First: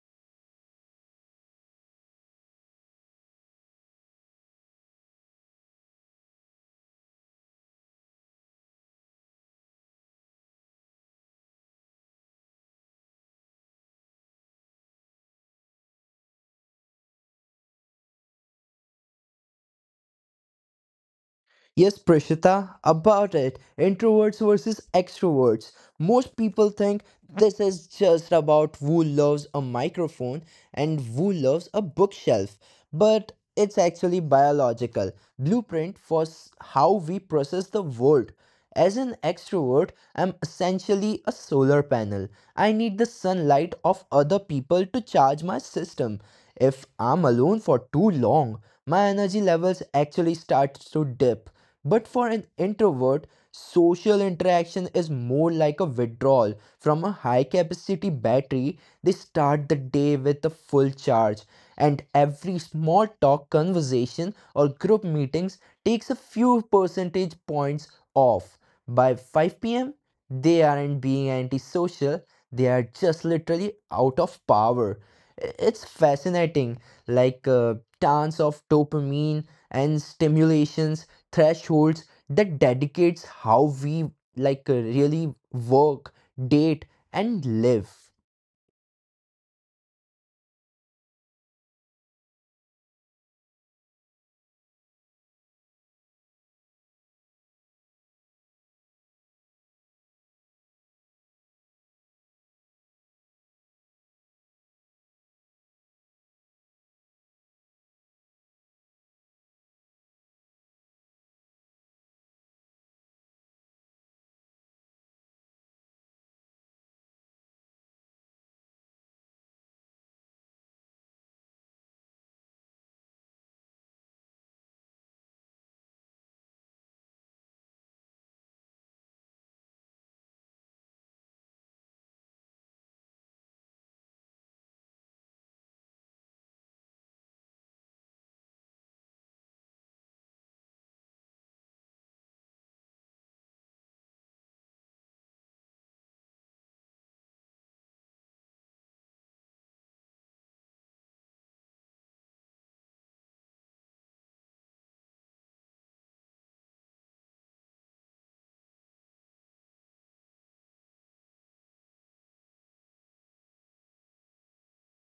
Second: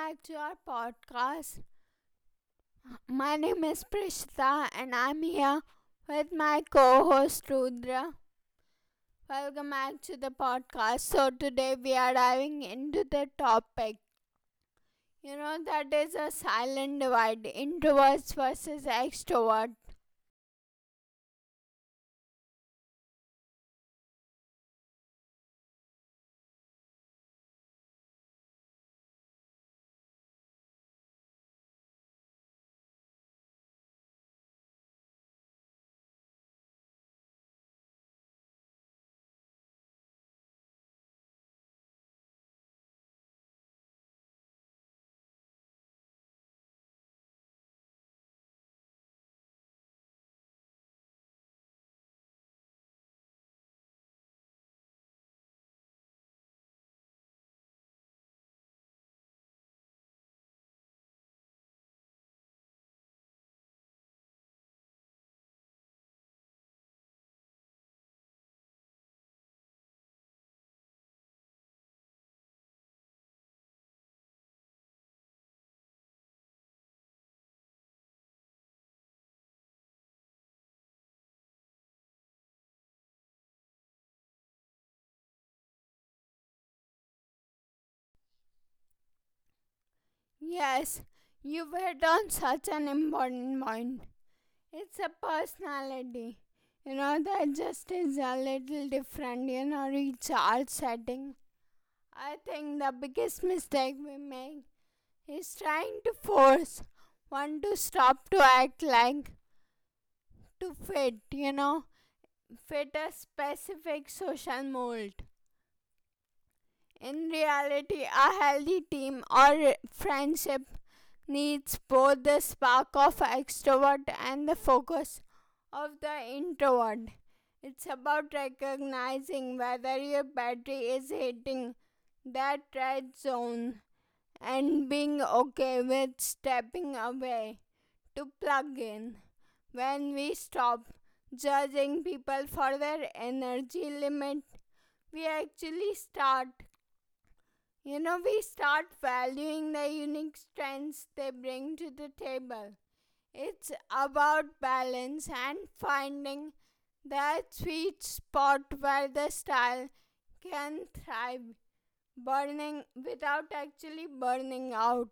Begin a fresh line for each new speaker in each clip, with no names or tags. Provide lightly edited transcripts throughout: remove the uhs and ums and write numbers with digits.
back to our podcast. My name is Prishita, and I'm here with my co host Rudra. Welcome back to the podcast. Today we are diving into the topic that is a silent divide, introverts versus extroverts.
Yes, Prishita, about it. Introverts versus extroverts. Most people think this is just about who loves a microphone and who loves a bookshelf, but it's actually biological blueprint for how we process the world. As an extrovert, I'm essentially a solar panel. I need the sunlight of other people to charge my system. If I'm alone for too long, my energy levels actually starts to dip but for an introvert, social interaction is more like a withdrawal from a high capacity battery. They start the day with a full charge, and every small talk, conversation, or group meetings takes a few percentage points off. By 5 p.m., they aren't being antisocial, they are just literally out of power. It's fascinating, like a dance of dopamine and stimulations thresholds that dedicates how we really work, date, and live.
Yes, you've hit on such an important point. It's a personality. That just is a little different, recharge setting. I think the biggest mistake we make is trying to force one to stop, to act like, to fit, fit a specific social mold. In reality, a healthy team or friendship needs both the spark of extrovert and the focus of the introvert. It's about recognizing whether your battery is hitting that red zone and being okay with stepping away to plug in. When we stop judging people for their energy limit, we actually start, you know, we start valuing the unique strengths they bring to the table. It's about balance and finding that sweet spot where the style can thrive, burning without actually burning out.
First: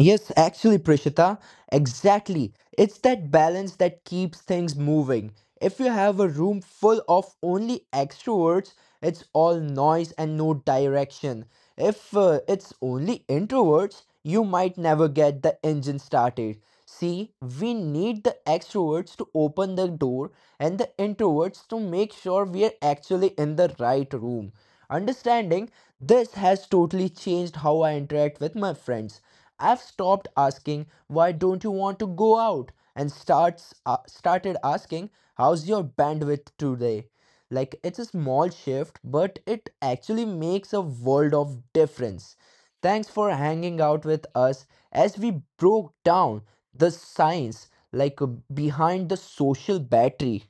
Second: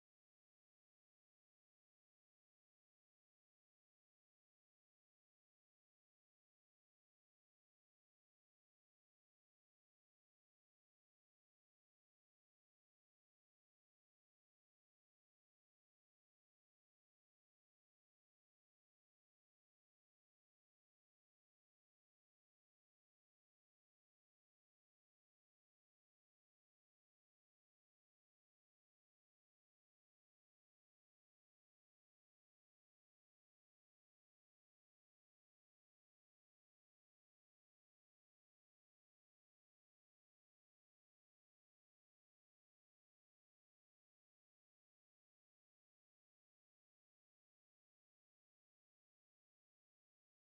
Yes, actually, Prishita, exactly, it's that balance that keeps things moving. If you have a room full of only extroverts, it's all noise and no direction. If it's only introverts, you might never get the engine started. See, we need the extroverts to open the door and the introverts to make sure we are actually in the right room. Understanding this has totally changed how I interact with my friends. I've stopped asking, why don't you want to go out? And started asking, how's your bandwidth today? Like, it's a small shift, but it actually makes a world of difference. Thanks for hanging out with us as we broke down the science behind the social battery.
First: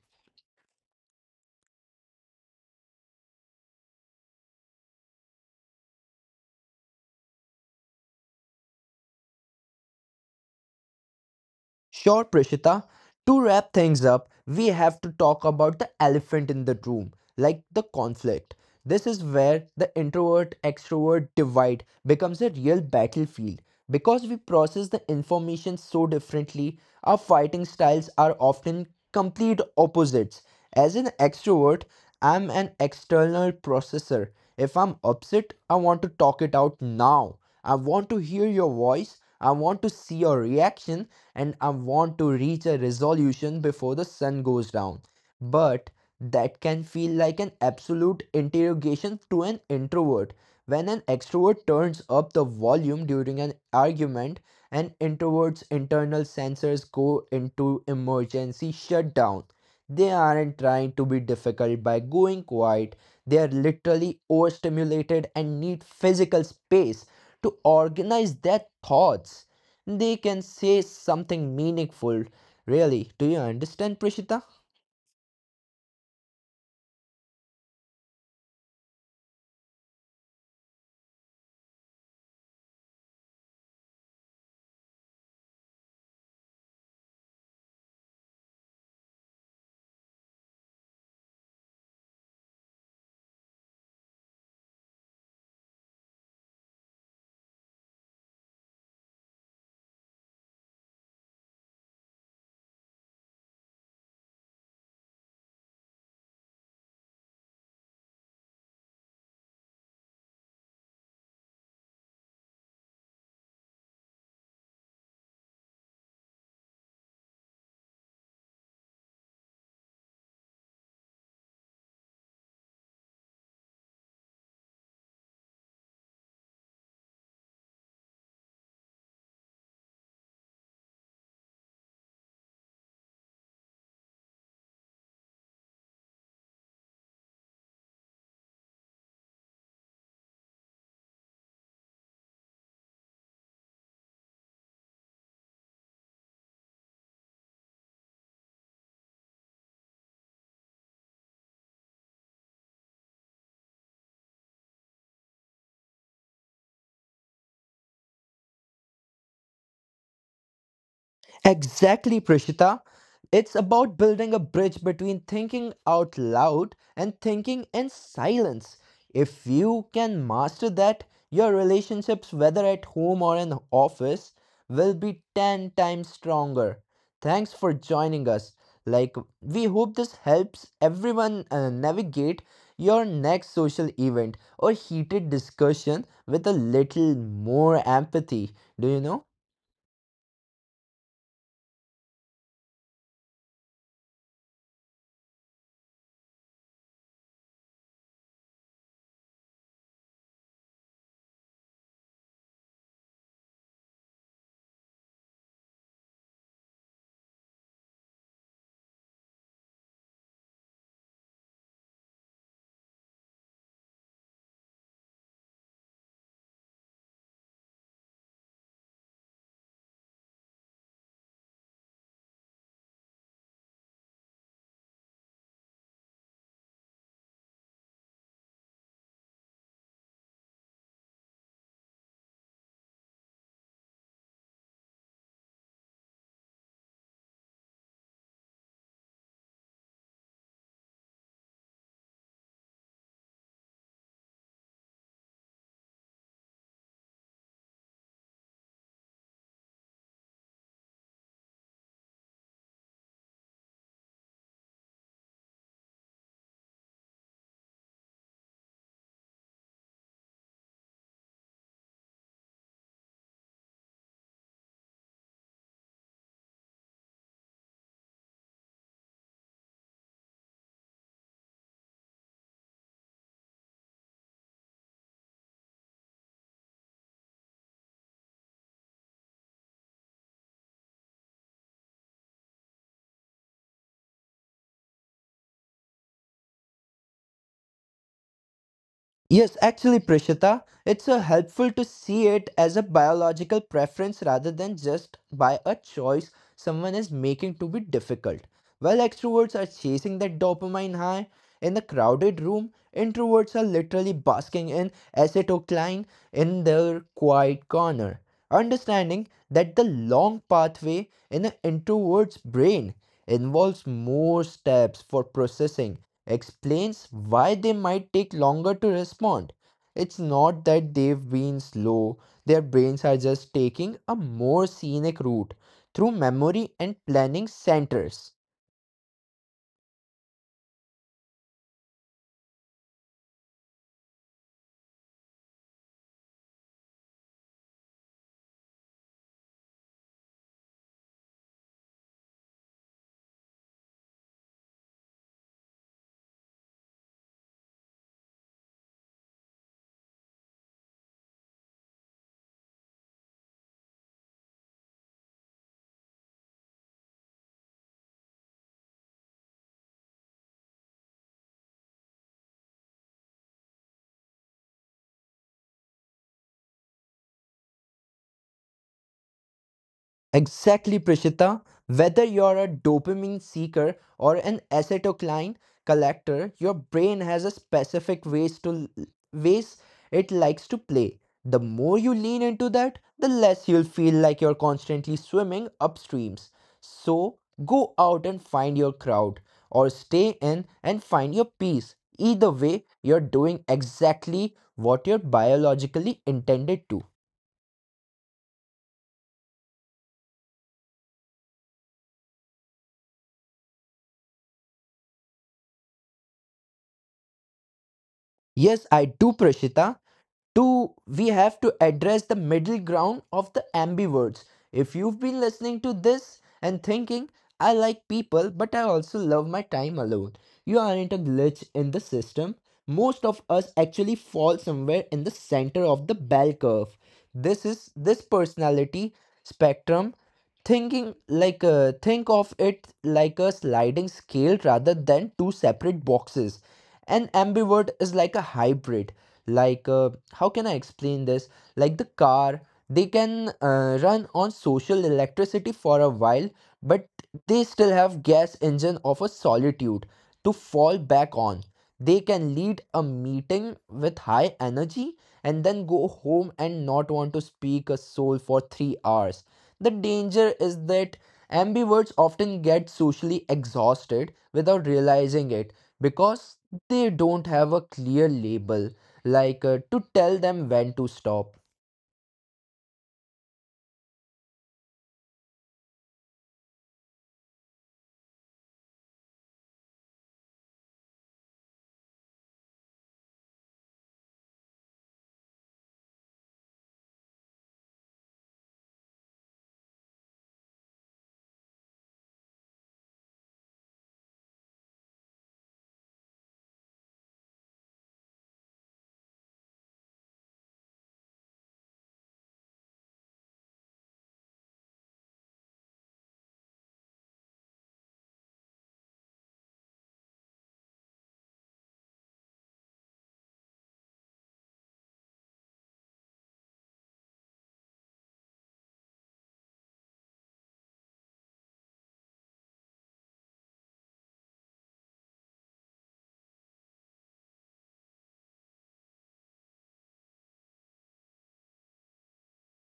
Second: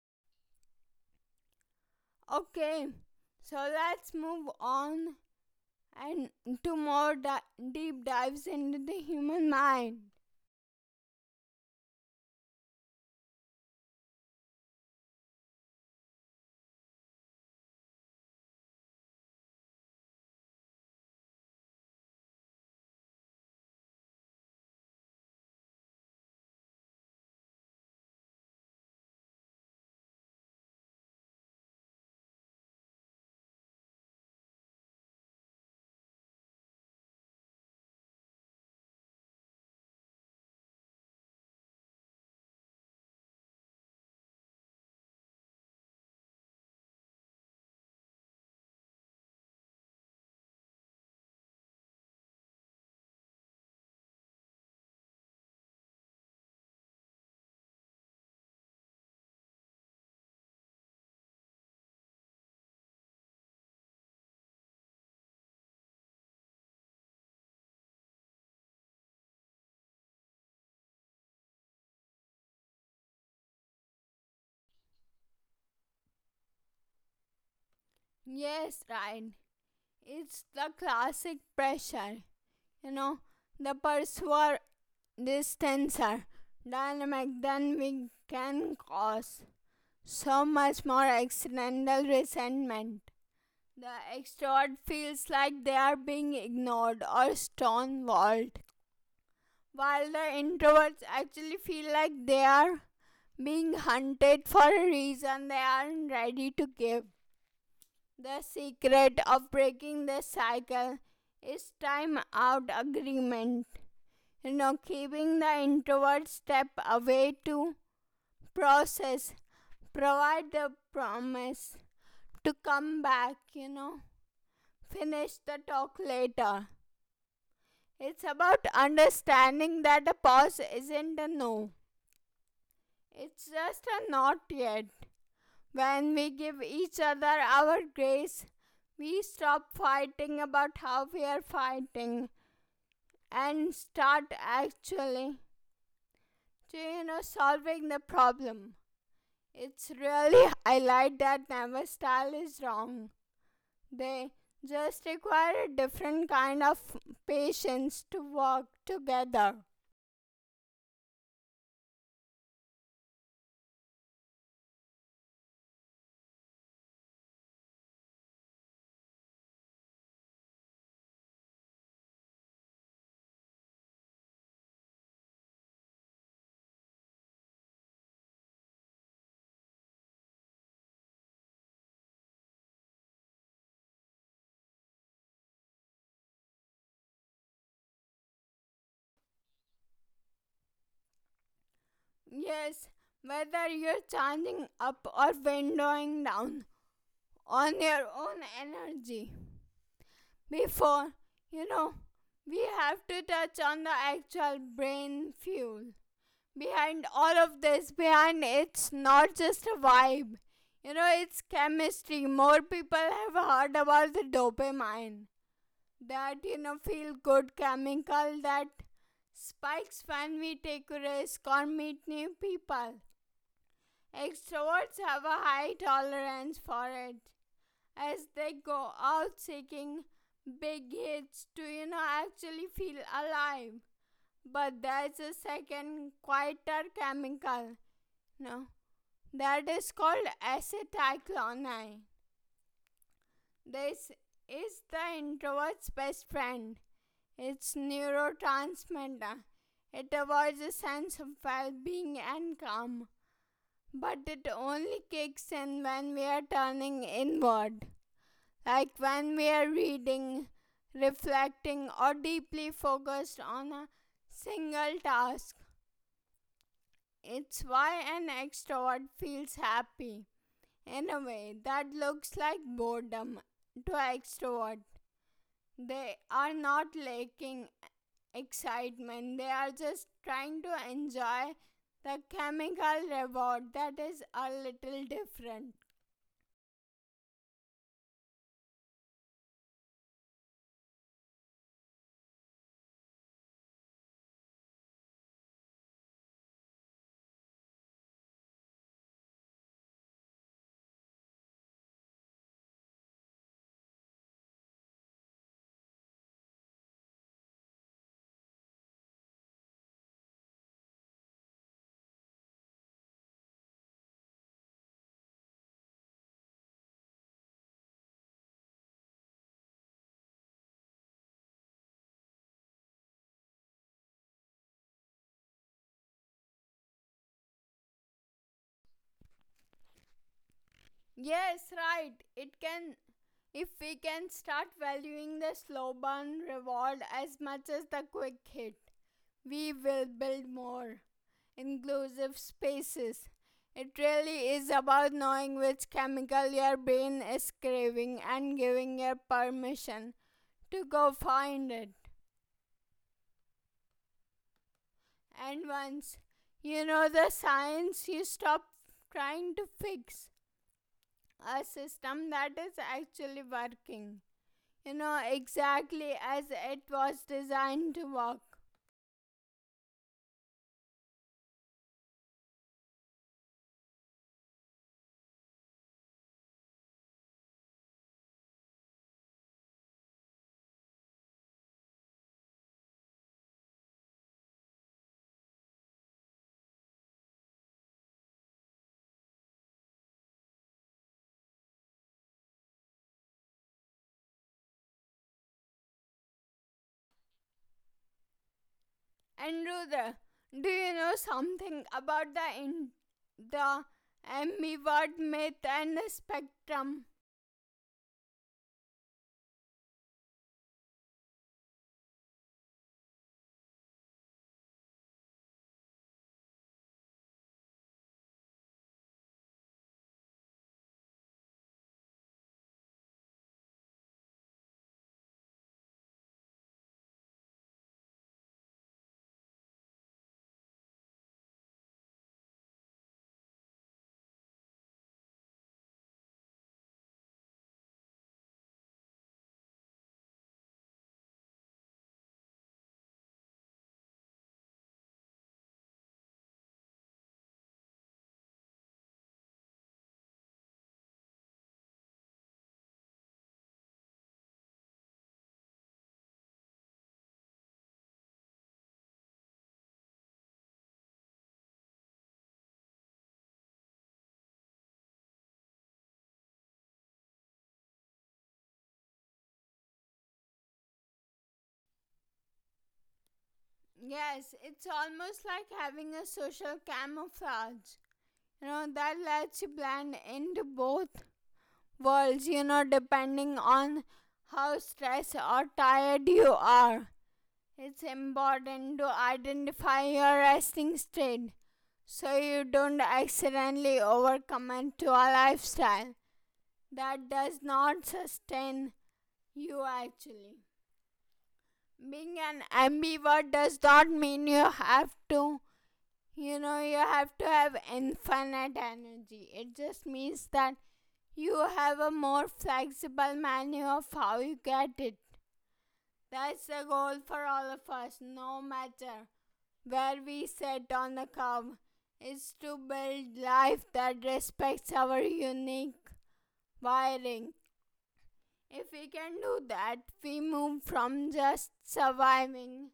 Okay, so let's move on and to more deep dives into the human mind.
Sure, Prishita. To wrap things up, we have to talk about the elephant in the room, like the conflict. This is where the introvert extrovert divide becomes a real battlefield. Because we process the information so differently, our fighting styles are often complete opposites. As an extrovert, I'm an external processor. If I'm upset, I want to talk it out now. I want to hear your voice. I want to see your reaction and I want to reach a resolution before the sun goes down. But that can feel like an absolute interrogation to an introvert. When an extrovert turns up the volume during an argument, an introvert's internal sensors go into emergency shutdown. They aren't trying to be difficult by going quiet. They are literally overstimulated and need physical space to organize their thoughts. They can say something meaningful. Really, do you understand, Prishita?
Yes, right. It's the classic pressure, you know, the pursuer, this tensor dynamic than we can cause. So much more accidental resentment. The extrovert feels like they are being ignored or stonewalled, while the introverts actually feel like they are being hunted for a reason they aren't ready to give. The secret of breaking this cycle is time out agreement. Keeping the introvert step away to process, provide the promise to come back, finish the talk later. It's about understanding that a pause isn't a no. It's just a not yet. When we give each other our grace, we stop fighting about how we are fighting and start actually, solving the problem. It's really highlight that never style is wrong. They just require a different kind of patience to work together.
Exactly, Prishita. It's about building a bridge between thinking out loud and thinking in silence. If you can master that, your relationships, whether at home or in office, will be 10 times stronger. Thanks for joining us. Like, we hope this helps everyone navigate your next social event or heated discussion with a little more empathy. Do you know?
Yes, whether you're charging up or windowing down on your own energy. Before, you know, we have to touch on the actual brain fuel. Behind all of this, behind, it's not just a vibe. It's chemistry. More people have heard about the dopamine. That, feel good chemical that spikes when we take risks or meet new people. Extroverts have a high tolerance for it as they go out taking big hits, do you know, actually feel alive. But there's a second quieter chemical, no, that is called acetyclonine. This is the introvert's best friend. It's neurotransmitter. It avoids a sense of well-being and calm, but it only kicks in when we are turning inward, like when we are reading, reflecting, or deeply focused on a single task. It's why an extrovert feels happy in a way that looks like boredom to extrovert. They are not lacking excitement, they are just trying to enjoy the chemical reward that is a little different.
Yes, actually, Prishita. It's helpful to see it as a biological preference rather than just by a choice someone is making to be difficult. While extroverts are chasing that dopamine high in the crowded room, introverts are literally basking in acetylcholine in their quiet corner. Understanding that the long pathway in an introvert's brain involves more steps for processing explains why they might take longer to respond. It's not that they've been slow, their brains are just taking a more scenic route through memory and planning centers.
Yes, right, it can. If we can start valuing the slow burn reward as much as the quick hit, we will build more inclusive spaces. It really is about knowing which chemical your brain is craving and giving your permission to go find it. And once you know the science, you stop trying to fix a system that is actually working, exactly as it was designed to work.
Exactly, Prishita. Whether you're a dopamine seeker or an acetylcholine collector, your brain has a specific ways it likes to play. The more you lean into that, the less you'll feel like you're constantly swimming upstreams. So go out and find your crowd, or stay in and find your peace. Either way, you're doing exactly what you're biologically intended to.
And Rudra, do you know something about the ambivert myth and the spectrum?
Yes, I do, Prashita. To We have to address the middle ground of the ambiverts. If you've been listening to this and thinking, I like people but I also love my time alone, you aren't a glitch in the system. Most of us actually fall somewhere in the center of the bell curve. This is this personality spectrum thinking, think of it like a sliding scale rather than two separate boxes. And ambivert is like a hybrid. How can I explain this? Like the car, they can run on social electricity for a while, but they still have gas engine of a solitude to fall back on. They can lead a meeting with high energy and then go home and not want to speak a soul for 3 hours. The danger is that ambiverts often get socially exhausted without realizing it because they don't have a clear label to tell them when to stop.
Yes, it's almost like having a social camouflage. That lets you blend into both worlds, depending on how stressed or tired you are. It's important to identify your resting state so you don't accidentally overcommit to a lifestyle that does not sustain you actually. Being an ambivert does not mean you have to, have infinite energy. It just means that you have a more flexible menu of how you get it. That's the goal for all of us, no matter where we sit on the curb, is to build life that respects our unique wiring. If we can do that, we move from just surviving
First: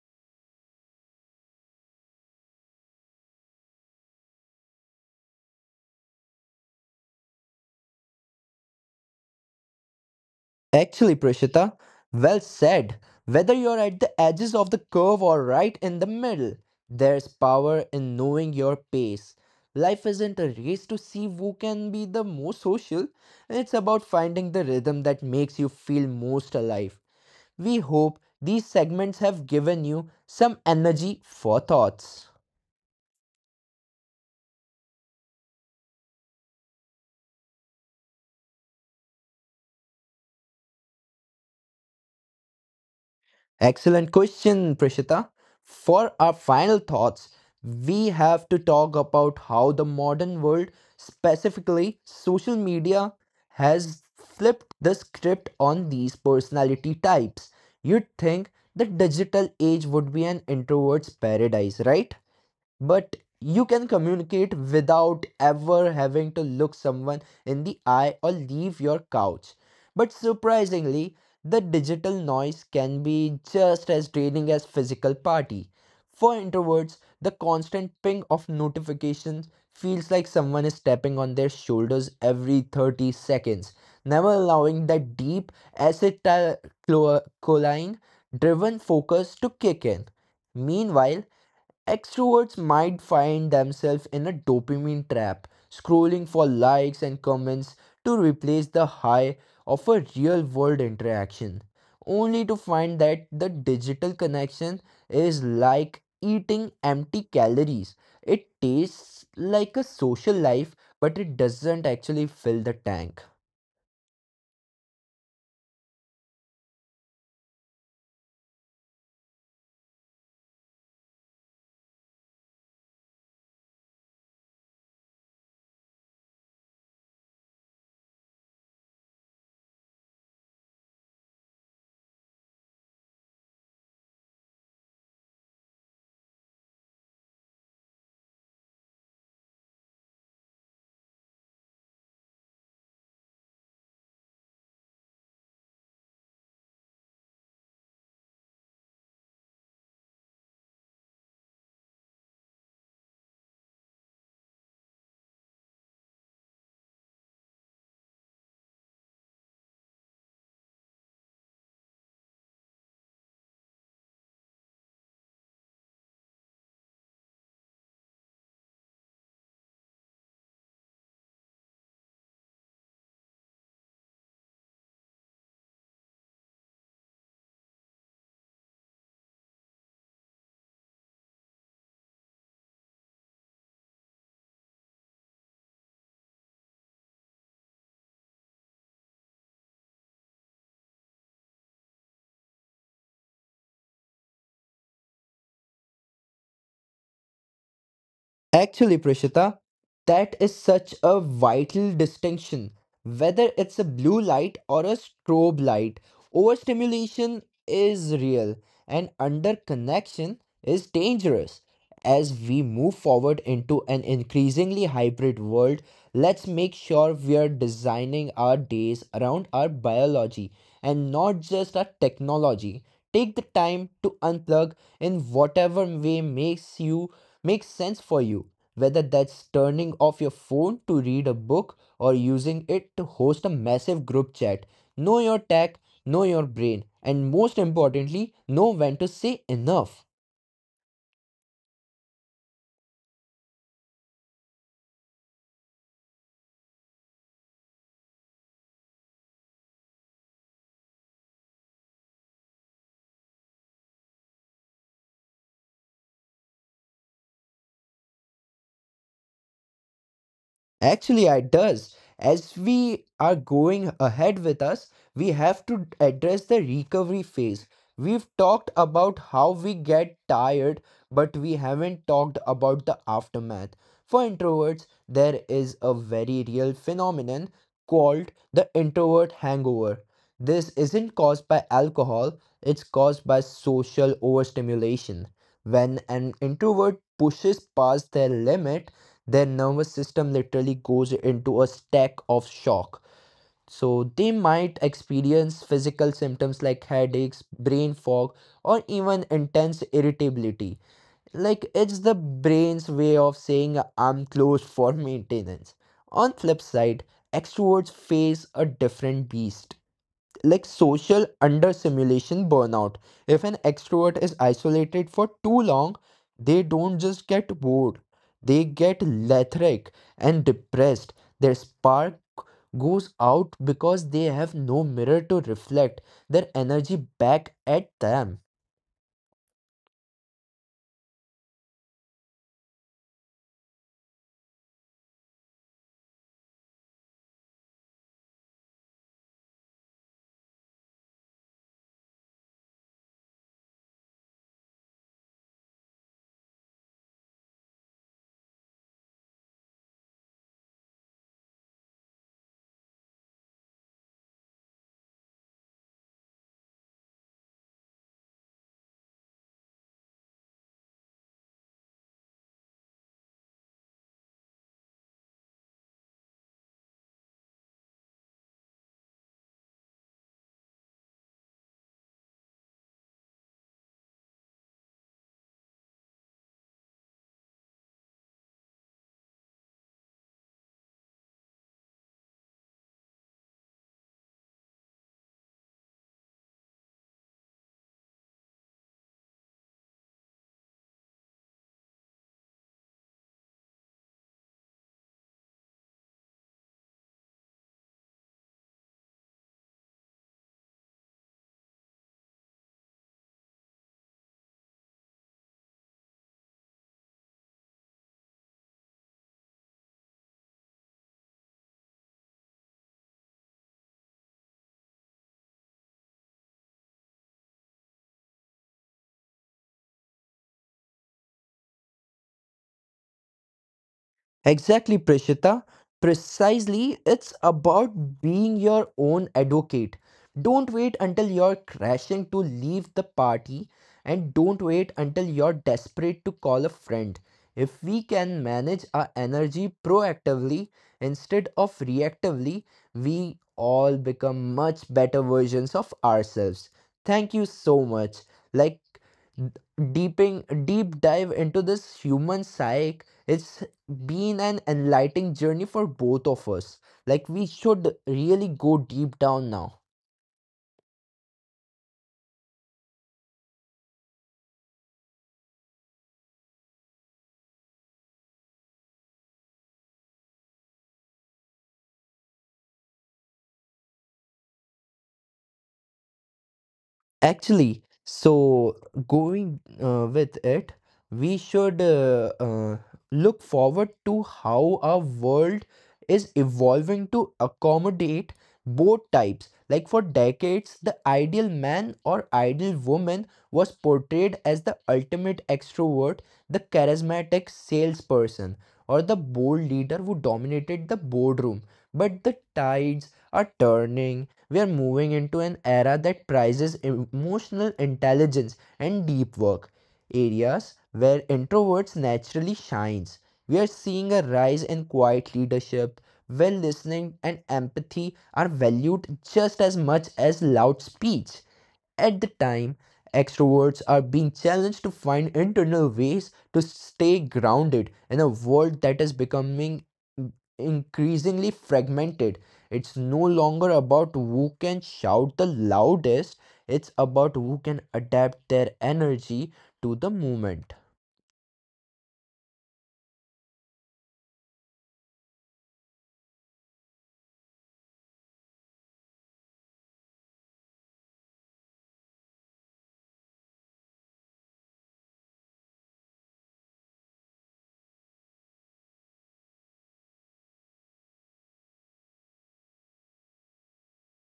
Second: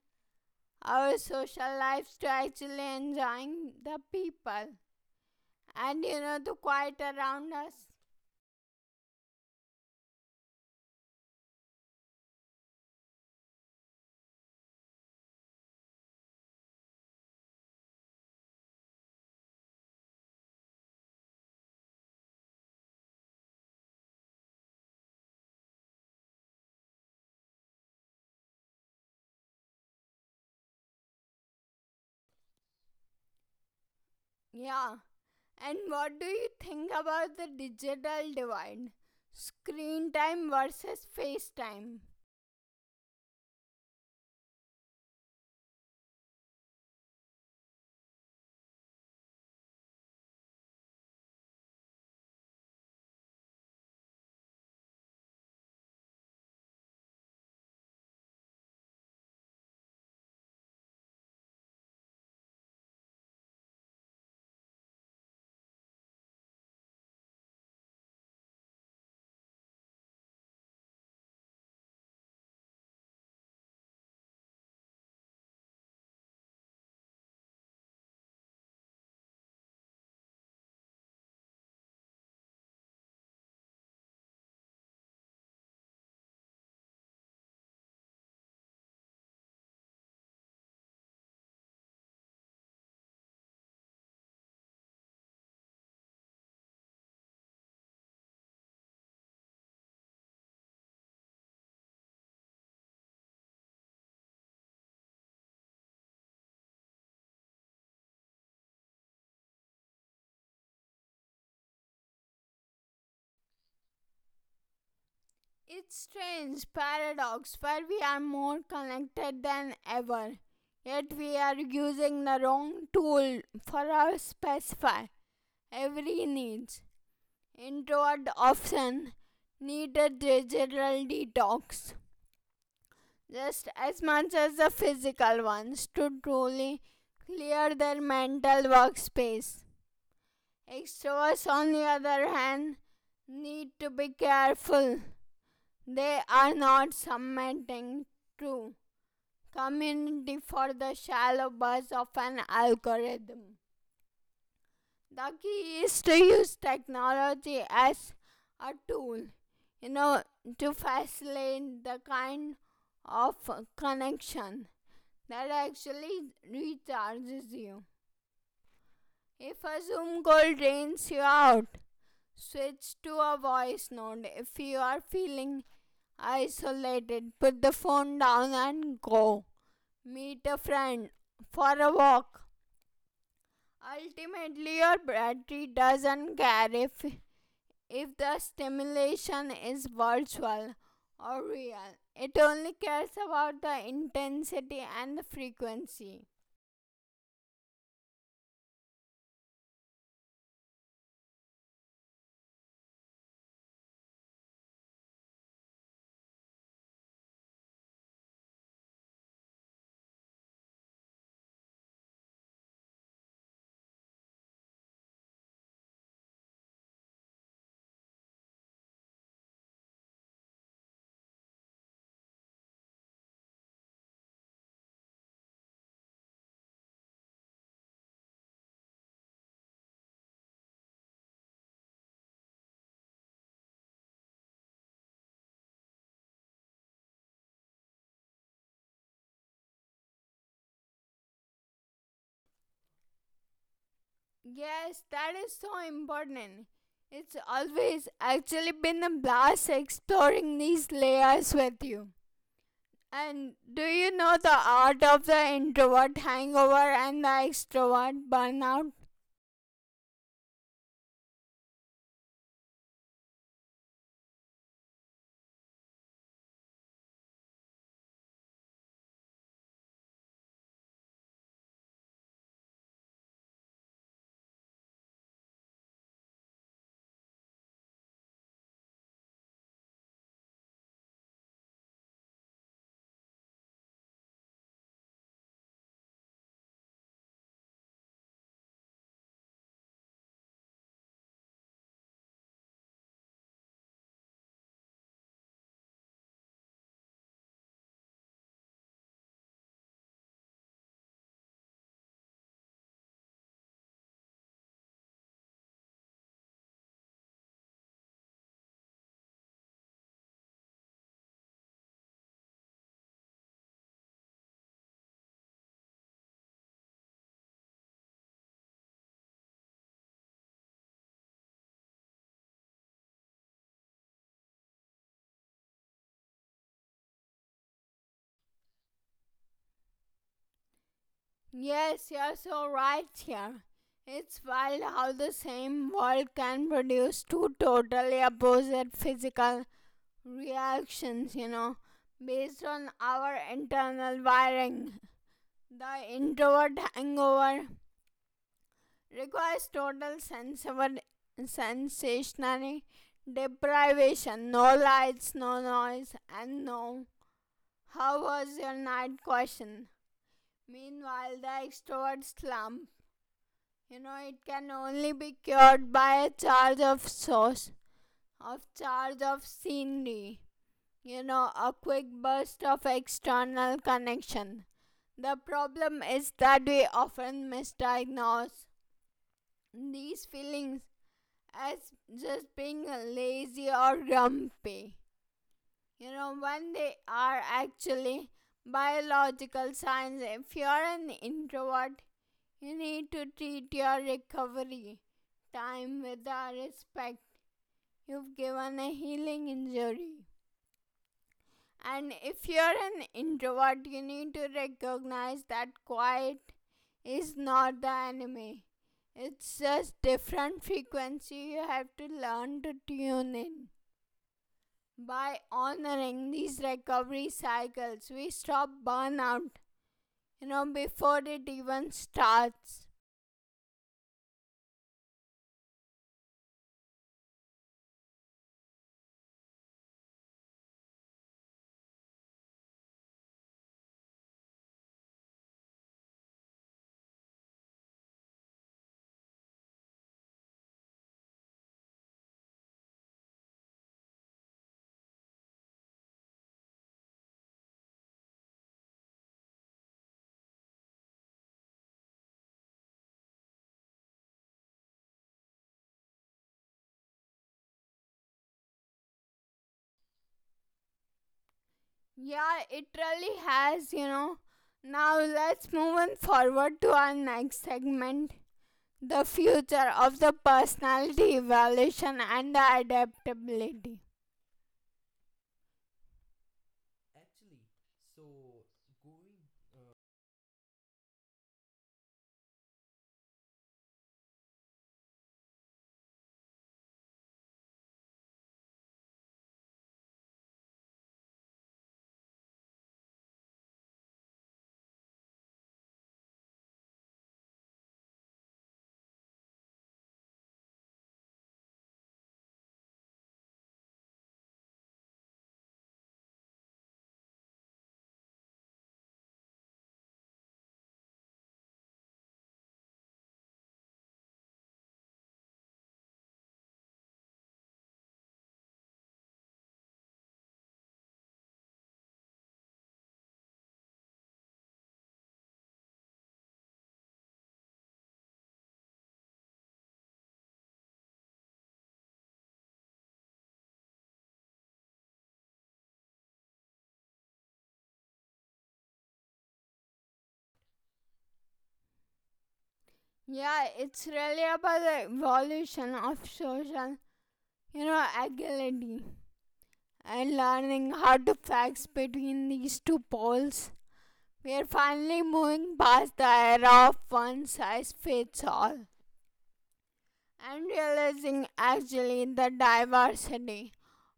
our social lives to actually enjoying the people and, you know, the quiet around us.
Actually, Prashita, well said. Whether you're at the edges of the curve or right in the middle, there's power in knowing your pace. Life isn't a race to see who can be the most social, it's about finding the rhythm that makes you feel most alive. We hope these segments have given you some energy for thoughts.
Yeah. And what do you think about the digital divide? Screen time versus face time.
Excellent question, Prishita. For our final thoughts, we have to talk about how the modern world, specifically social media, has flipped the script on these personality types. You'd think the digital age would be an introvert's paradise, right? But you can communicate without ever having to look someone in the eye or leave your couch. But surprisingly, the digital noise can be just as draining as physical party. For introverts, the constant ping of notifications feels like someone is tapping on their shoulders every 30 seconds, never allowing that deep acetylcholine driven focus to kick in. Meanwhile, extroverts might find themselves in a dopamine trap, scrolling for likes and comments to replace the high of a real world interaction, only to find that the digital connection is like eating empty calories. It tastes like a social life, but it doesn't actually fill the tank.
It's strange paradox where we are more connected than ever, yet we are using the wrong tool for our specify every needs. Introvert often needed digital detox just as much as the physical ones to truly clear their mental workspace. Extroverts, on the other hand, need to be careful. They are not submitting to community for the shallow buzz of an algorithm. The key is to use technology as a tool, you know, to facilitate the kind of connection that actually recharges you. If a Zoom call drains you out, switch to a voice note. If you are feeling isolated, put the phone down and go meet a friend for a walk. Ultimately, your battery doesn't care if the stimulation is virtual or real. It only cares about the intensity and the frequency.
Actually, Prishita, that is such a vital distinction. Whether it's a blue light or a strobe light, overstimulation is real and underconnection is dangerous. As we move forward into an increasingly hybrid world, let's make sure we are designing our days around our biology and not just our technology. Take the time to unplug in whatever way makes sense for you, whether that's turning off your phone to read a book or using it to host a massive group chat. Know your tech, know your brain, and most importantly, know when to say enough.
Yes, that is so important. It's always actually been a blast exploring these layers with you. And do you know the art of the introvert hangover and the extrovert burnout?
Actually, it does. As we are going ahead with us, we have to address the recovery phase. We've talked about how we get tired, but we haven't talked about the aftermath. For introverts, there is a very real phenomenon called the introvert hangover. This isn't caused by alcohol, it's caused by social overstimulation. When an introvert pushes past their limit, their nervous system literally goes into a stack of shock. So they might experience physical symptoms like headaches, brain fog, or even intense irritability. Like it's the brain's way of saying I'm closed for maintenance. On flip side, extroverts face a different beast like social under simulation burnout. If an extrovert is isolated for too long, they don't just get bored, they get lethargic and depressed. Their spark goes out because they have no mirror to reflect their energy back at them.
Yes, you're so right here. It's wild how the same world can produce two totally opposite physical reactions, based on our internal wiring. The introvert hangover requires total sensory, sensationary deprivation, no lights, no noise, and no how was your night question. Meanwhile, the extrovert slump, it can only be cured by a charge of sauce, of charge of scenery. A quick burst of external connection. The problem is that we often misdiagnose these feelings as just being lazy or grumpy, you know, when they are actually biological signs. If you're an introvert, you need to treat your recovery time with the respect you've given a healing injury. And if you're an introvert, you need to recognize that quiet is not the enemy, it's just different frequency you have to learn to tune in. By honoring these recovery cycles, we stop burnout, before it even starts.
Exactly, Prishita. Precisely, it's about being your own advocate. Don't wait until you're crashing to leave the party, and don't wait until you're desperate to call a friend. If we can manage our energy proactively instead of reactively, we all become much better versions of ourselves. Thank you so much. Like, deeping deep dive into this human psyche it's been an enlightening journey for both of us. Like, we should really go deep down now.
Yeah, it really has, you know. Now let's move on forward to our next segment, the future of the personality evaluation and the adaptability.
Actually, so going with it, we should look forward to how our world is evolving to accommodate both types. Like for decades, the ideal man or ideal woman was portrayed as the ultimate extrovert, the charismatic salesperson, or the bold leader who dominated the boardroom. But the tides are turning. We are moving into an era that prizes emotional intelligence and deep work, areas where introverts naturally shines. We are seeing a rise in quiet leadership, where listening and empathy are valued just as much as loud speech. At the time, extroverts are being challenged to find internal ways to stay grounded in a world that is becoming increasingly fragmented. It's no longer about who can shout the loudest, it's about who can adapt their energy to the moment.
Yeah, it's really about the evolution of social, agility and learning how to flex between these two poles. We are finally moving past the era of one size fits all and realizing actually the diversity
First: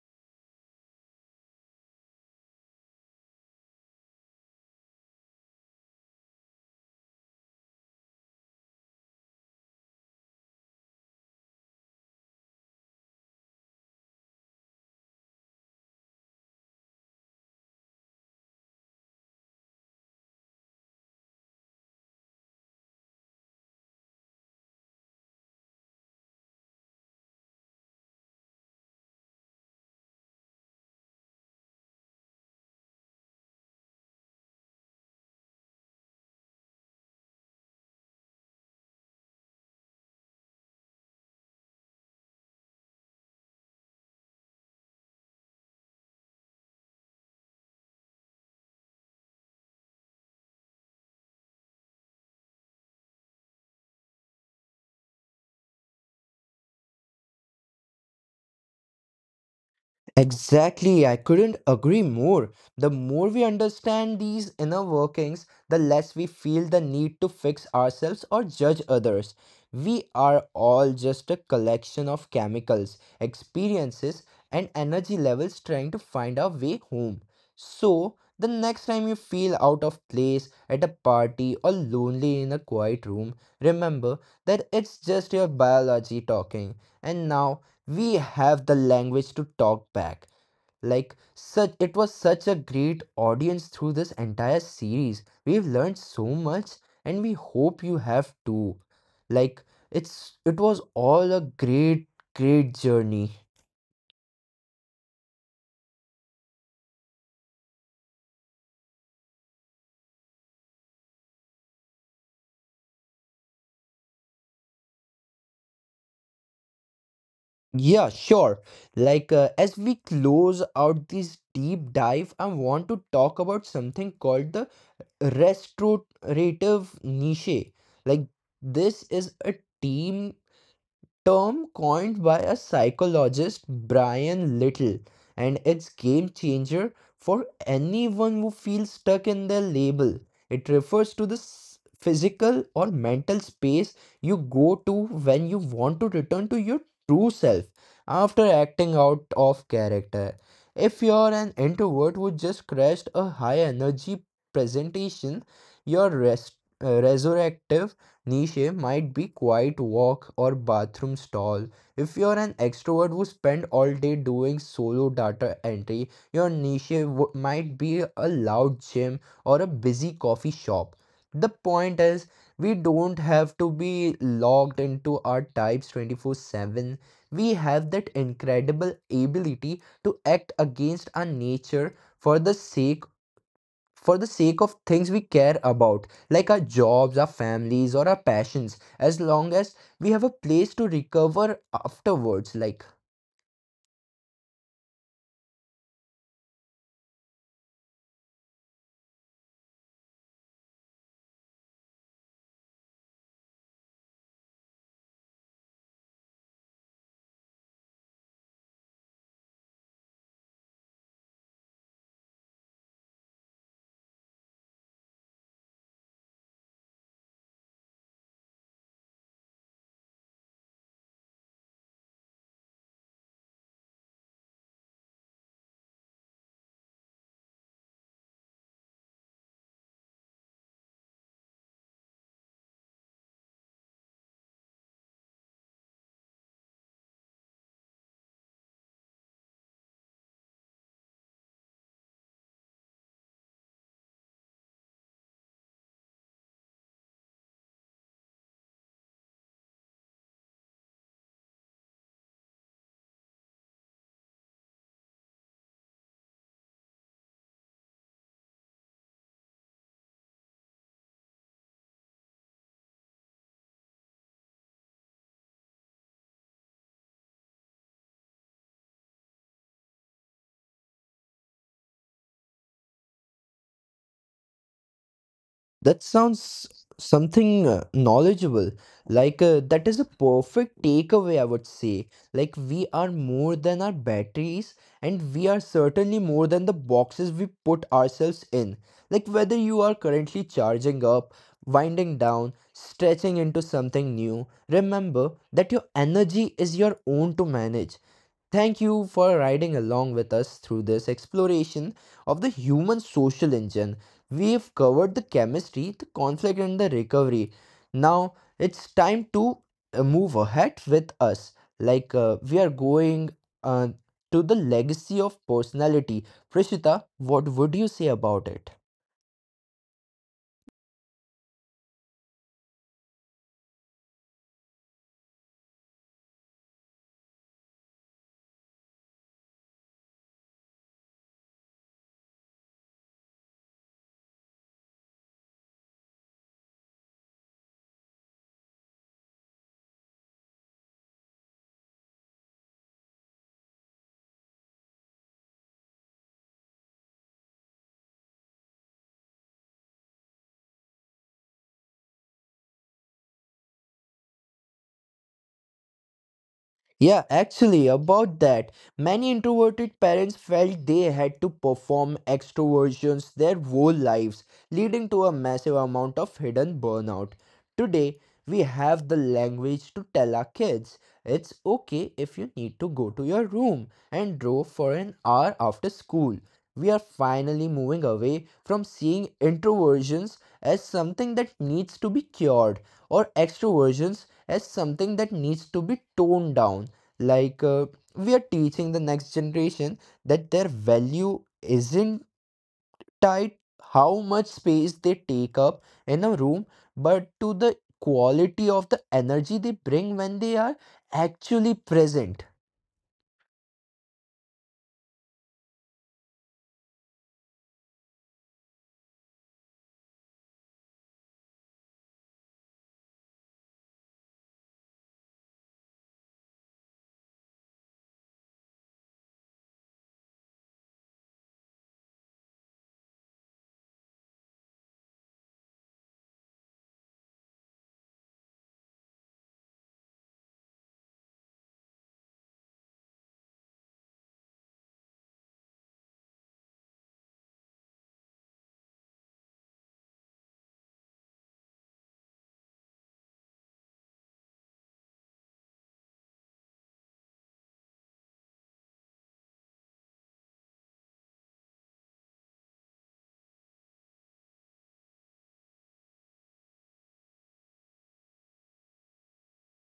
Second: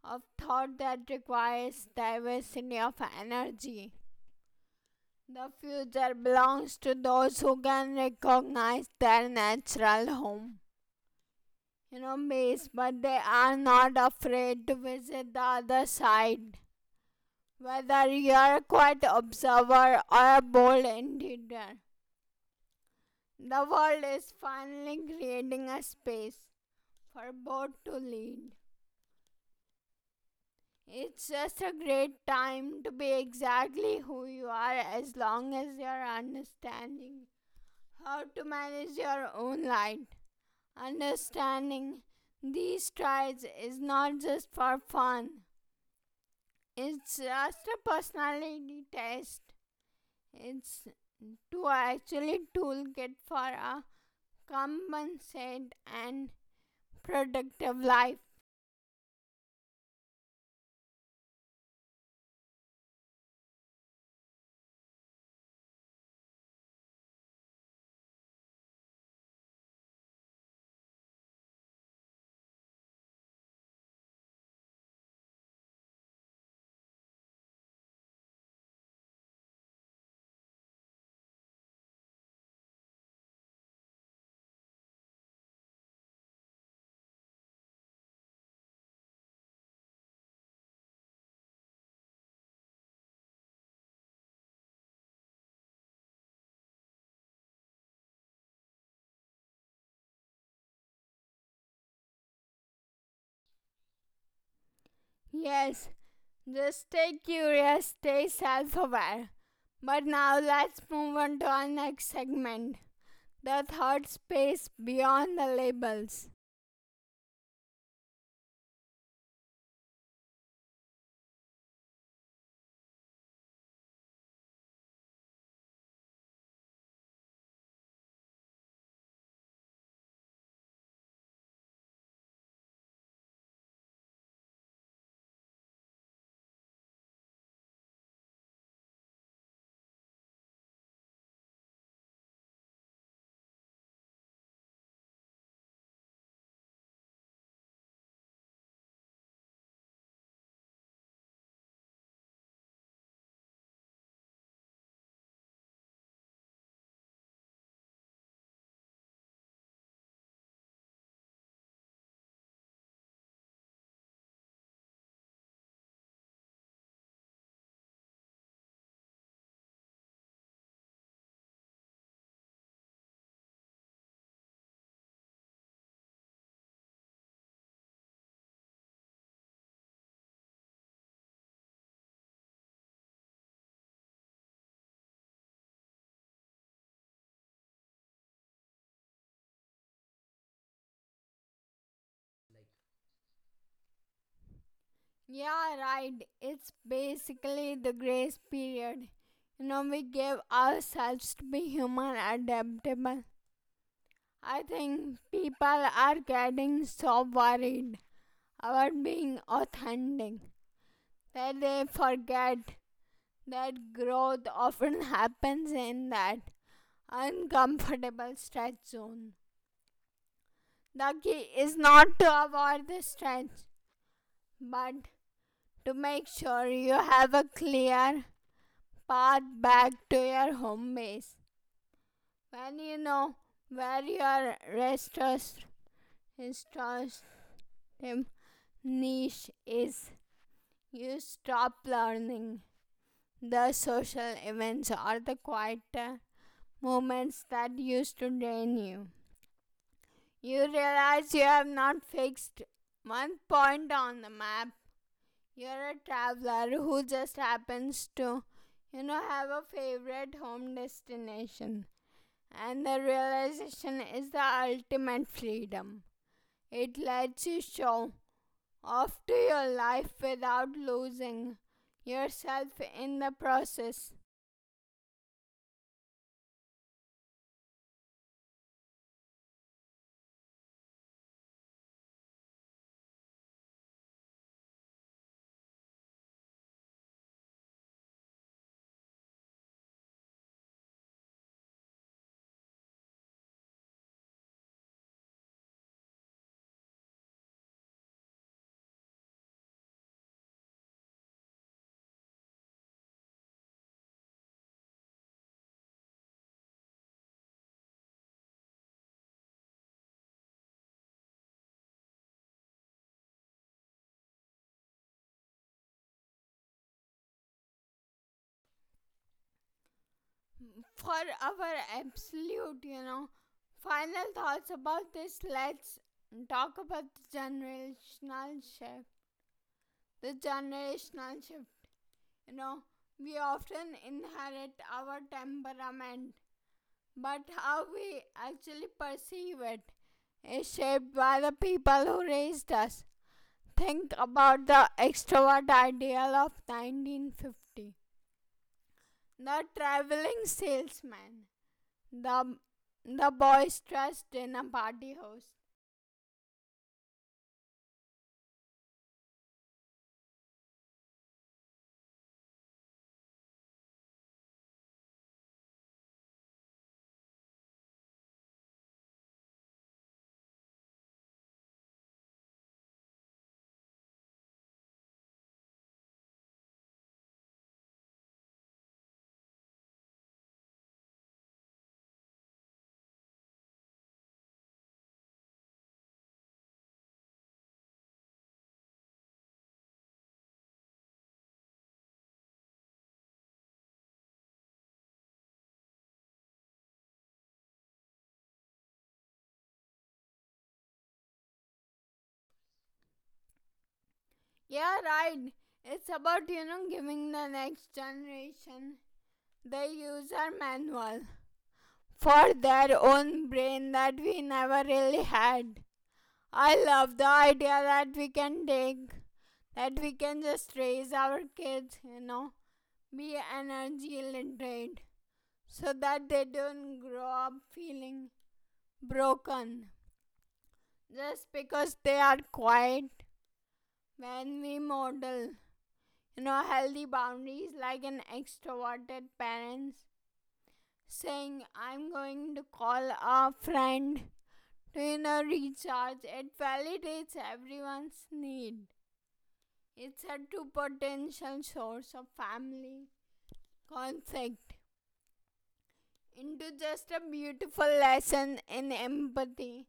of thought that requires diversity of energy. The future belongs to those who can recognize their natural home, base, but they are not afraid to visit the other side. Whether you are a quiet observer or a bold intruder, the world is finally creating a space for both to lead. It's just a great time to be exactly who you are as long as you're understanding how to manage your own light. Understanding these strides is not just for fun, it's just a personality test. It's to actually toolkit for a compensate and productive life.
Exactly, I couldn't agree more. The more we understand these inner workings, the less we feel the need to fix ourselves or judge others. We are all just a collection of chemicals, experiences, and energy levels trying to find our way home. So, the next time you feel out of place at a party or lonely in a quiet room, remember that it's just your biology talking. And now, we have the language to talk back. Like such it was such a great audience. Through this entire series we've learned so much, and we hope you have too. Like it's it was all a great journey.
Yes, just stay curious, stay self aware. But now let's move on to our next segment, the third space beyond the labels.
Yeah, sure. As we close out this deep dive, I want to talk about something called the restorative niche. Like this is a team term coined by a psychologist, Brian Little, and it's game changer for anyone who feels stuck in their label. It refers to the physical or mental space you go to when you want to return to your true self after acting out of character. If you're an introvert who just crashed a high energy presentation, your resurrective niche might be quiet walk or bathroom stall. If you're an extrovert who spend all day doing solo data entry, your niche might be a loud gym or a busy coffee shop. The point is, we don't have to be locked into our types 24/7. We have that incredible ability to act against our nature for the sake for the sake of things we care about, like our jobs, our families, or our passions, as long as we have a place to recover afterwards. Like,
Yeah, right, it's basically the grace period. We give ourselves to be human adaptable. I think people are getting so worried about being authentic that they forget that growth often happens in that uncomfortable stretch zone. The key is not to avoid the stretch, but to make sure you have a clear path back to your home base. When you know where your restorative niche is, you stop learning the social events or the quieter moments that used to drain you. You realize you have not fixed one point on the map. You're a traveler who just happens to, have a favorite home destination. And the realization is the ultimate freedom. It lets you show off to your life without losing yourself in the process.
that sounds something knowledgeable. That is a perfect takeaway, I would say. Like we are more than our batteries, and we are certainly more than the boxes we put ourselves in. Like whether you are currently charging up, winding down, stretching into something new, remember that your energy is your own to manage. Thank you for riding along with us through this exploration of the human social engine. We've covered the chemistry, the conflict, and the recovery. Now it's time to move ahead with us. We are going uh, to the legacy of personality. Prishita, what would you say about it?
For our absolute, final thoughts about this, let's talk about the generational shift. The generational shift, you know, we often inherit our temperament, but how we actually perceive it is shaped by the people who raised us. Think about the extrovert ideal of 1950, the traveling salesman, The the boys trust in a party host.
Yeah, actually, about that, many introverted parents felt they had to perform extroversions their whole lives, leading to a massive amount of hidden burnout. Today, we have the language to tell our kids it's okay if you need to go to your room and draw for an hour after school. We are finally moving away from seeing introversions as something that needs to be cured, or extroversions as something that needs to be toned down. like uh, we are teaching the next generation that their value isn't tied how much space they take up in a room, but to the quality of the energy they bring when they are actually present.
Yeah, right. It's about, you know, giving the next generation the user manual for their own brain that we never really had. I love the idea that we can just raise our kids, be energy literate so that they don't grow up feeling broken just because they are quiet. When we model, healthy boundaries like an extroverted parents saying, I'm going to call a friend to, recharge, it validates everyone's need. It's a true potential source of family conflict into just a beautiful lesson in empathy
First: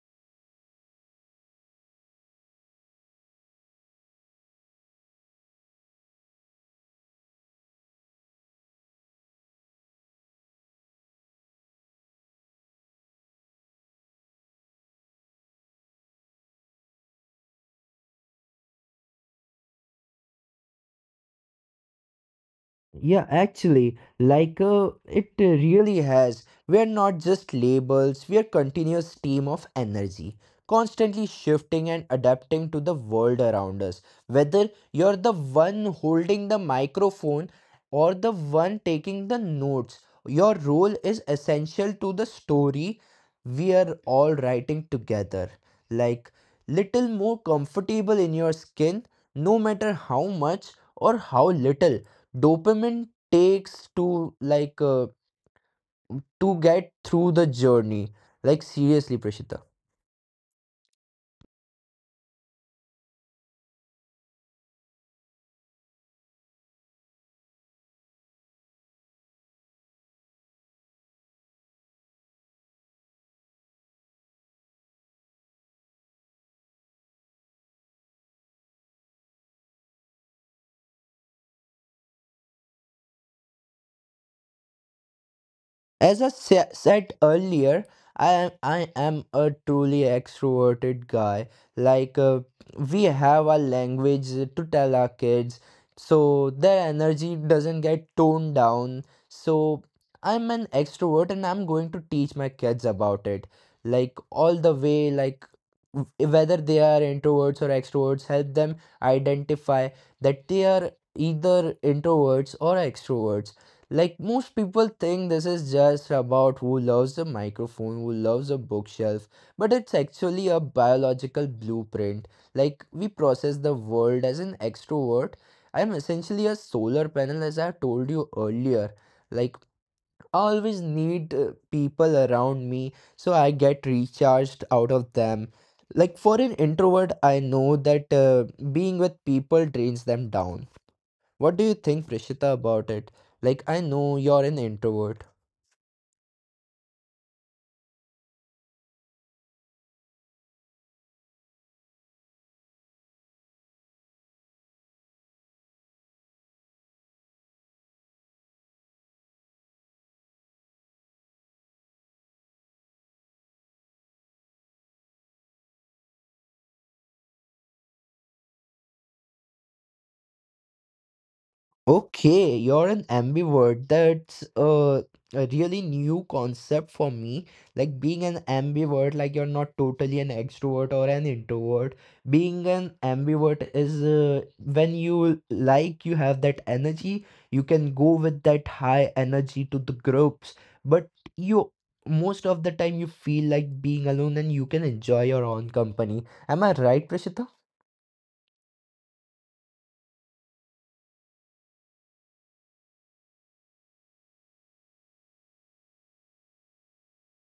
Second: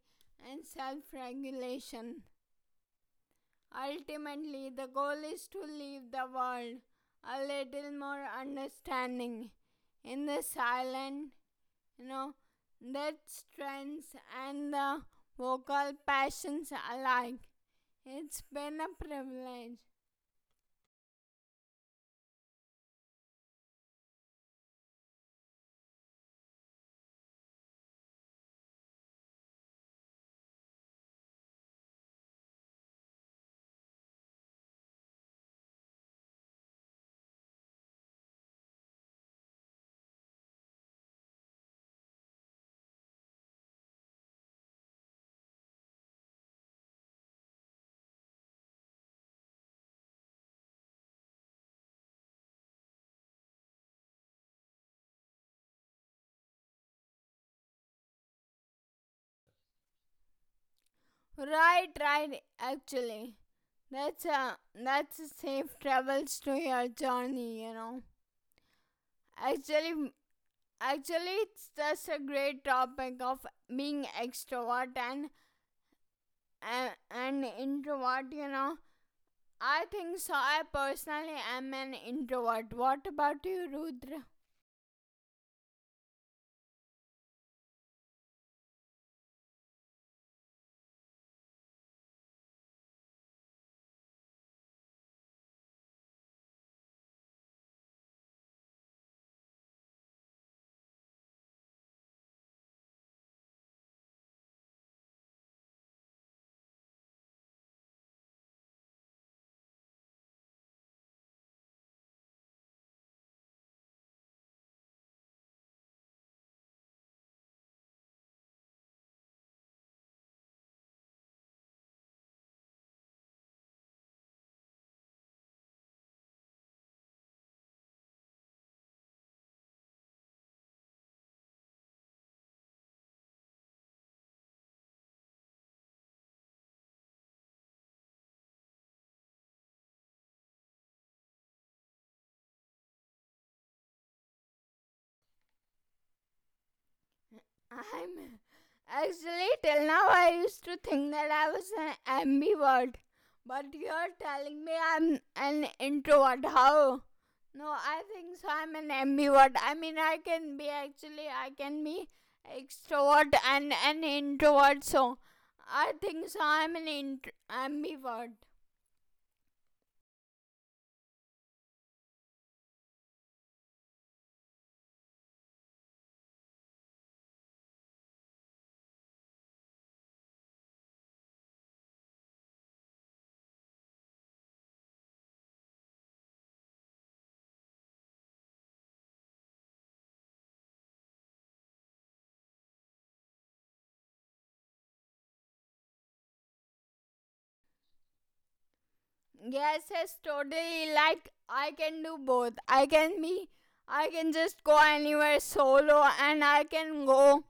and self regulation. Ultimately, the goal is to leave the world a little more understanding in the silent, you know, that strengths and the vocal passions alike. It's been a privilege.
Yeah, actually, like it really has. We're not just labels, we're continuous stream of energy, constantly shifting and adapting to the world around us. Whether you're the one holding the microphone or the one taking the notes, your role is essential to the story we are all writing together. Like little more comfortable in your skin, no matter how much or how little dopamine takes to to get through the journey, like, seriously, Prashita.
Right, right, actually. That's a that's a safe travels to your journey, you know. Actually actually it's just a great topic of being extrovert and am an introvert, you know. I think so. I personally am an introvert. What about you, Rudra?
As I said earlier, I am a truly extroverted guy. Like uh, we have our language to tell our kids, so their energy doesn't get toned down. So I'm an extrovert, and I'm going to teach my kids about it. Like all the way, like whether they are introverts or extroverts, help them identify that they are either introverts or extroverts. Like most people think this is just about who loves the microphone, who loves a bookshelf, but it's actually a biological blueprint. Like we process the world as an extrovert. I'm essentially a solar panel, as I told you earlier. Like I always need people around me, so I get recharged out of them. Like for an introvert, I know that being with people drains them down. What do you think, Prishita, about it? Like, I know you're an introvert.
I'm actually till now I used to think that I was an ambivert, but you're telling me I'm an introvert. How? No, I think so. I'm an ambivert. I mean, I can be actually, I can be extrovert and an introvert. So, I think so. Ambivert.
Okay, you're an ambivert. That's a really new concept for me. Like, being an ambivert, like, you're not totally an extrovert or an introvert. Being an ambivert is when you like, you have that energy, you can go with that high energy to the groups, but you most of the time you feel like being alone and you can enjoy your own company. Am I right, Prashita?
Yes, yes, totally. Like I can do both. I can be I can just go anywhere solo and I can go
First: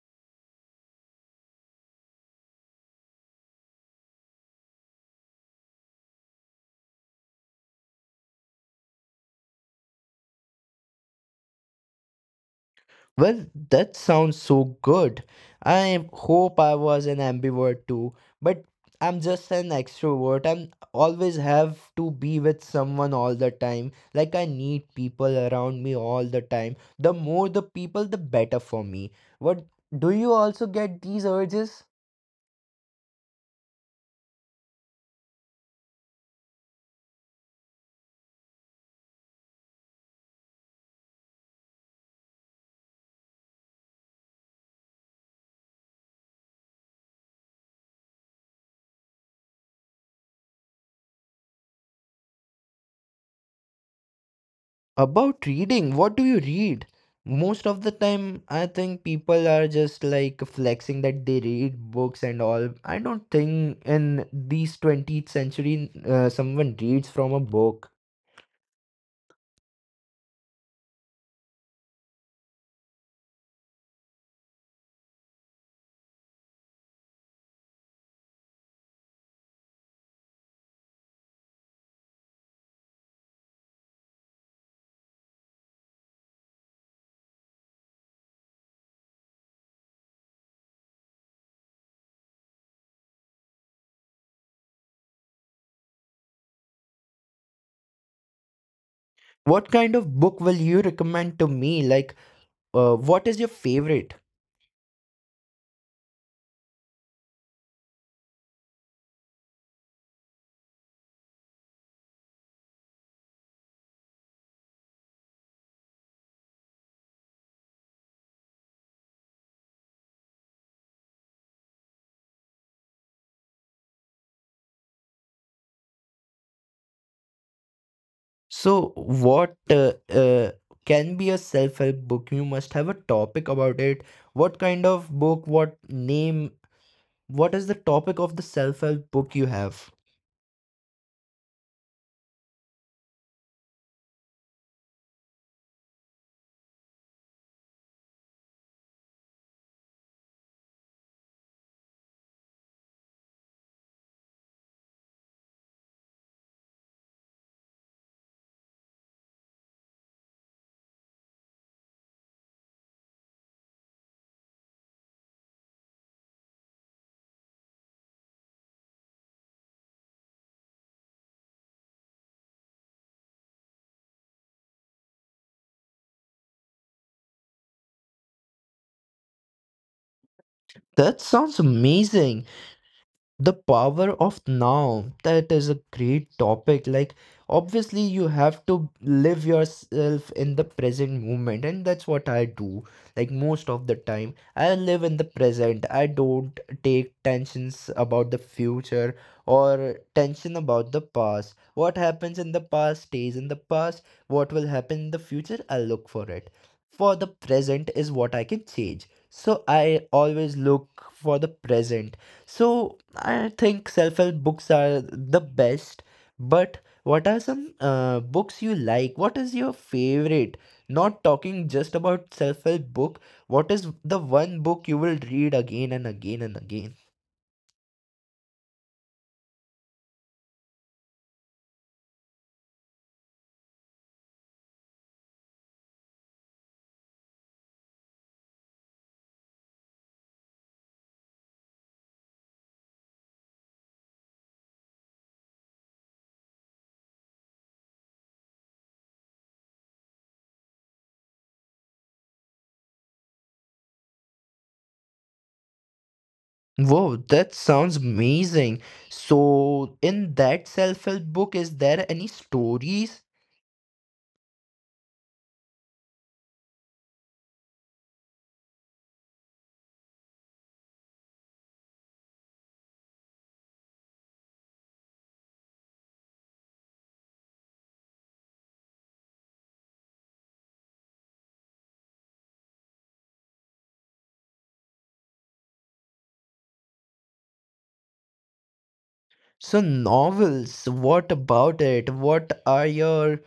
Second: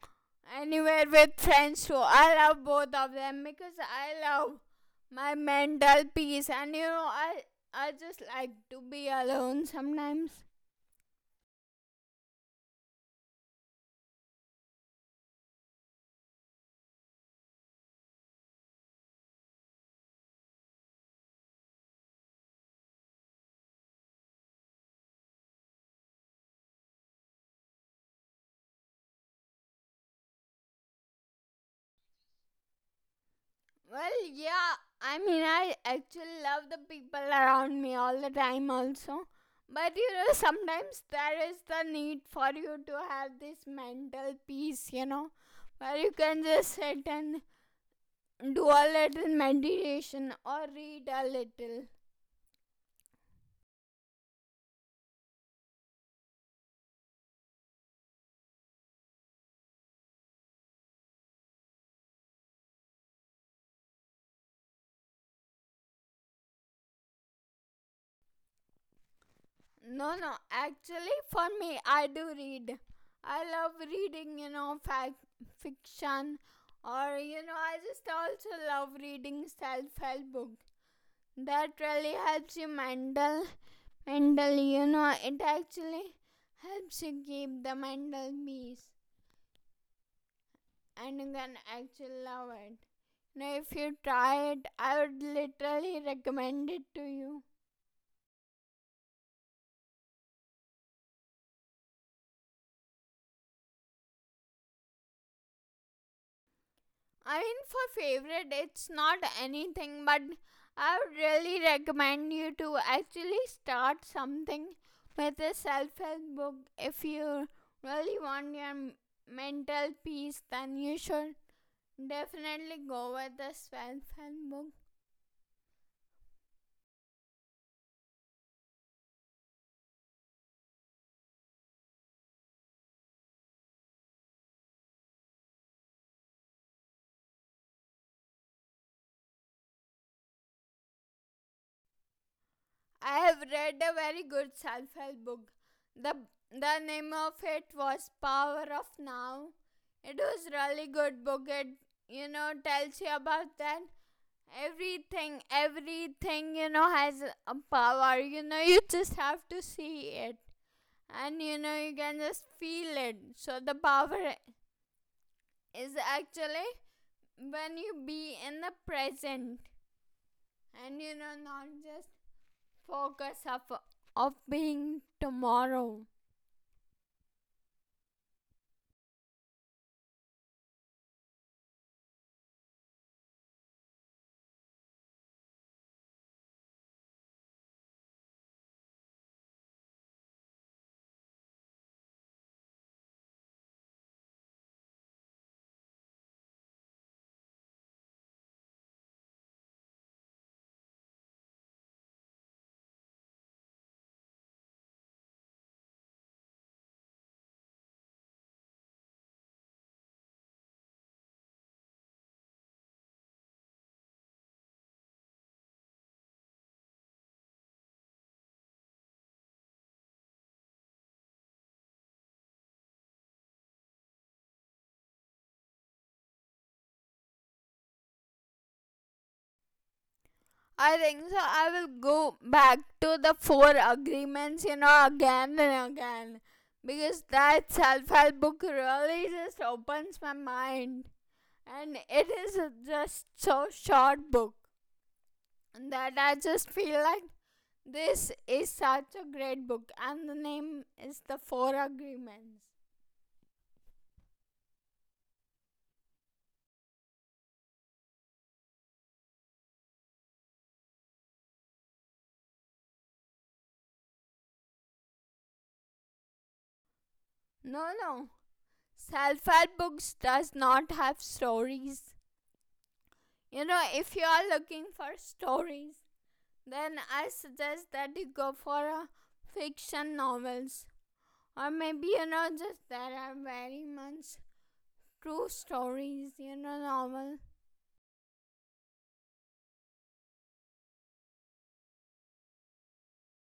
anywhere with friends too. I love both of them because I love my mental peace, and you know, I just like to be alone sometimes.
Well, that sounds so good. I hope I was an ambivert too, but I'm just an extrovert. I'm always have to be with someone all the time. Like I need people around me all the time. The more the people, the better for me. What, do you also get these urges?
Well, yeah. I mean, I actually love the people around me all the time, also. But you know, sometimes there is the need for you to have this mental peace, you know, where you can just sit and do a little meditation or read a little.
About reading, what do you read? Most of the time, I think people are just like flexing that they read books and all. I don't think in these 20th century someone reads from a book.
No, no, actually, for me, I do read. I love reading, you know, fact, fiction, or you know, I just also love reading self help books that really helps you mentally, you know, it actually helps you keep the mental peace, and you can actually love it. You know, if you try it, I would literally recommend it to you.
What kind of book will you recommend to me? Like, what is your favorite?
I mean, for favorite it's not anything, but I would really recommend you to actually start something with a self-help book. If you really want your mental peace, then you should definitely go with the self-help book.
So, what can be a self-help book? You must have a topic about it. What kind of book? What name? What is the topic of the self-help book you have?
I have read a very good self-help book. The the name of it was Power of Now. It was really good book. It, you know, tells you about that everything, you know, has a power. You know, you just have to see it, and you know, you can just feel it. So the power is actually when you be in the present, and you know, not just focus of being tomorrow.
That sounds amazing. The power of now, that is a great topic. Like obviously you have to live yourself in the present moment, and that's what I do. Like most of the time I live in the present. I don't take tensions about the future or tension about the past. What happens in the past stays in the past. What will happen in the future, I'll look for it. For the present is what I can change, so I always look for the present. So I think self-help books are the best, but what are some books you like? What is your favorite? Not talking just about self-help book, what is the one book you will read again and again and again?
I think so. I will go back to the Four Agreements, you know, again and again. Because that self help book really just opens my mind. And it is just so short book that I just feel like this is such a great book. And the name is The Four Agreements.
Whoa, that sounds amazing. So in that self-help book, is there any stories?
No, no. Self help books does not have stories. You know, if you are looking for stories, then I suggest that you go for fiction novels. Or maybe, you know, just there are very much true stories, you know, novel.
So novels, what about it? What are your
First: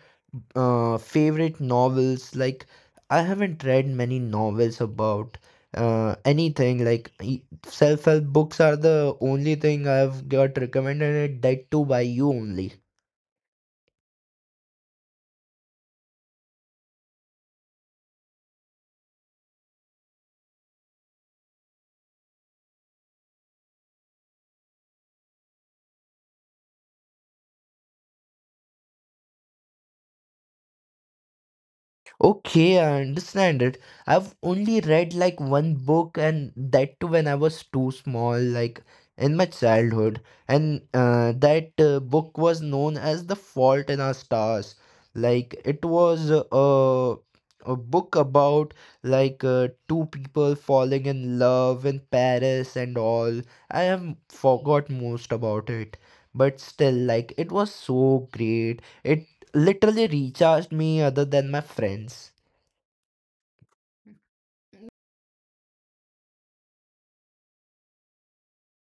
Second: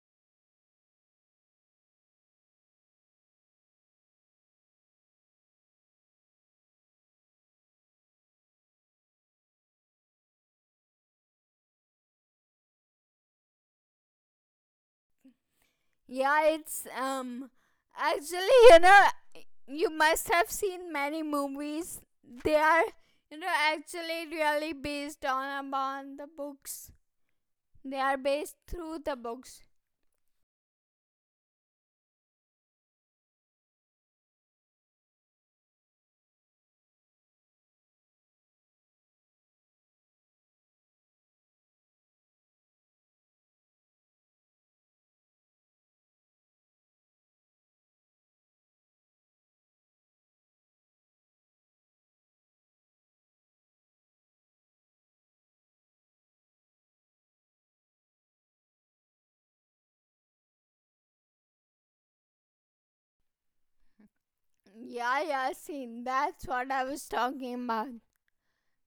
favorite novels? Like I haven't read many novels about anything. Like self-help books are the only thing I've got recommended, and that too by you only.
Yeah, it's, actually, you know, you must have seen many movies. They are, you know, actually really based on upon the books. They are based through the books.
Okay, I understand it. I've only read like one book, and that too when I was too small, like in my childhood. And that book was known as The Fault in Our Stars. Like it was a book about two people falling in love in Paris and all. I have forgot most about it, but still, like it was so great. It literally recharged me other than my friends.
Yeah, yeah, seen. That's what I was talking about.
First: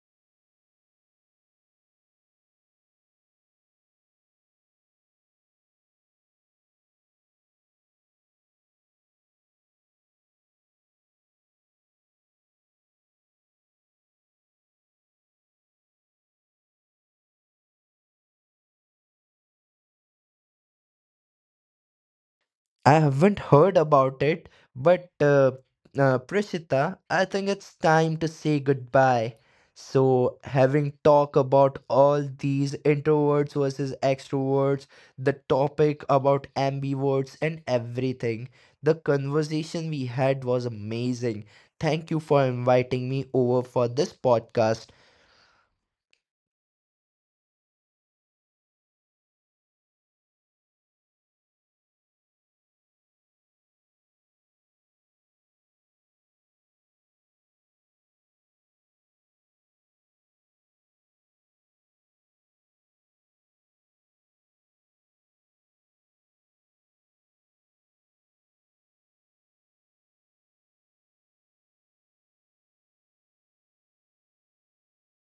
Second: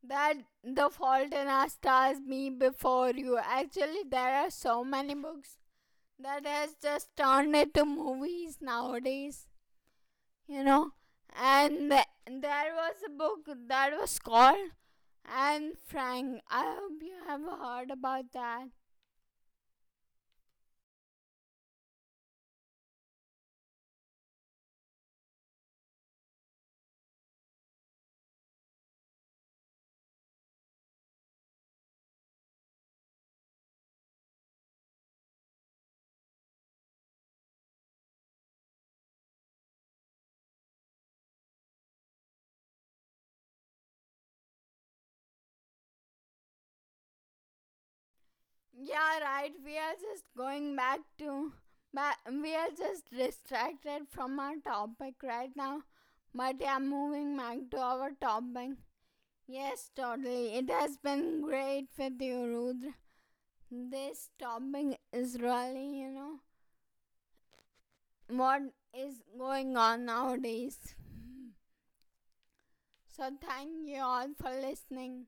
That the Fault in Our Stars, Me Before You, actually there are so many books that has just turned into movies nowadays, you know. and th- there was a book that was called Anne Frank. I hope you have heard about that.
I haven't heard about it, but Prishita, I think it's time to say goodbye. So, having talked about all these introverts versus extroverts, the topic about ambiverts and everything, the conversation we had was amazing. Thank you for inviting me over for this podcast.
Yeah, right. We are just going back to, but we are just distracted from our topic right now. But yeah, moving back to our topic. Yes, totally. It has been great with you, Rudra. This topic is really, you know, what is going on nowadays. So, thank you all for listening.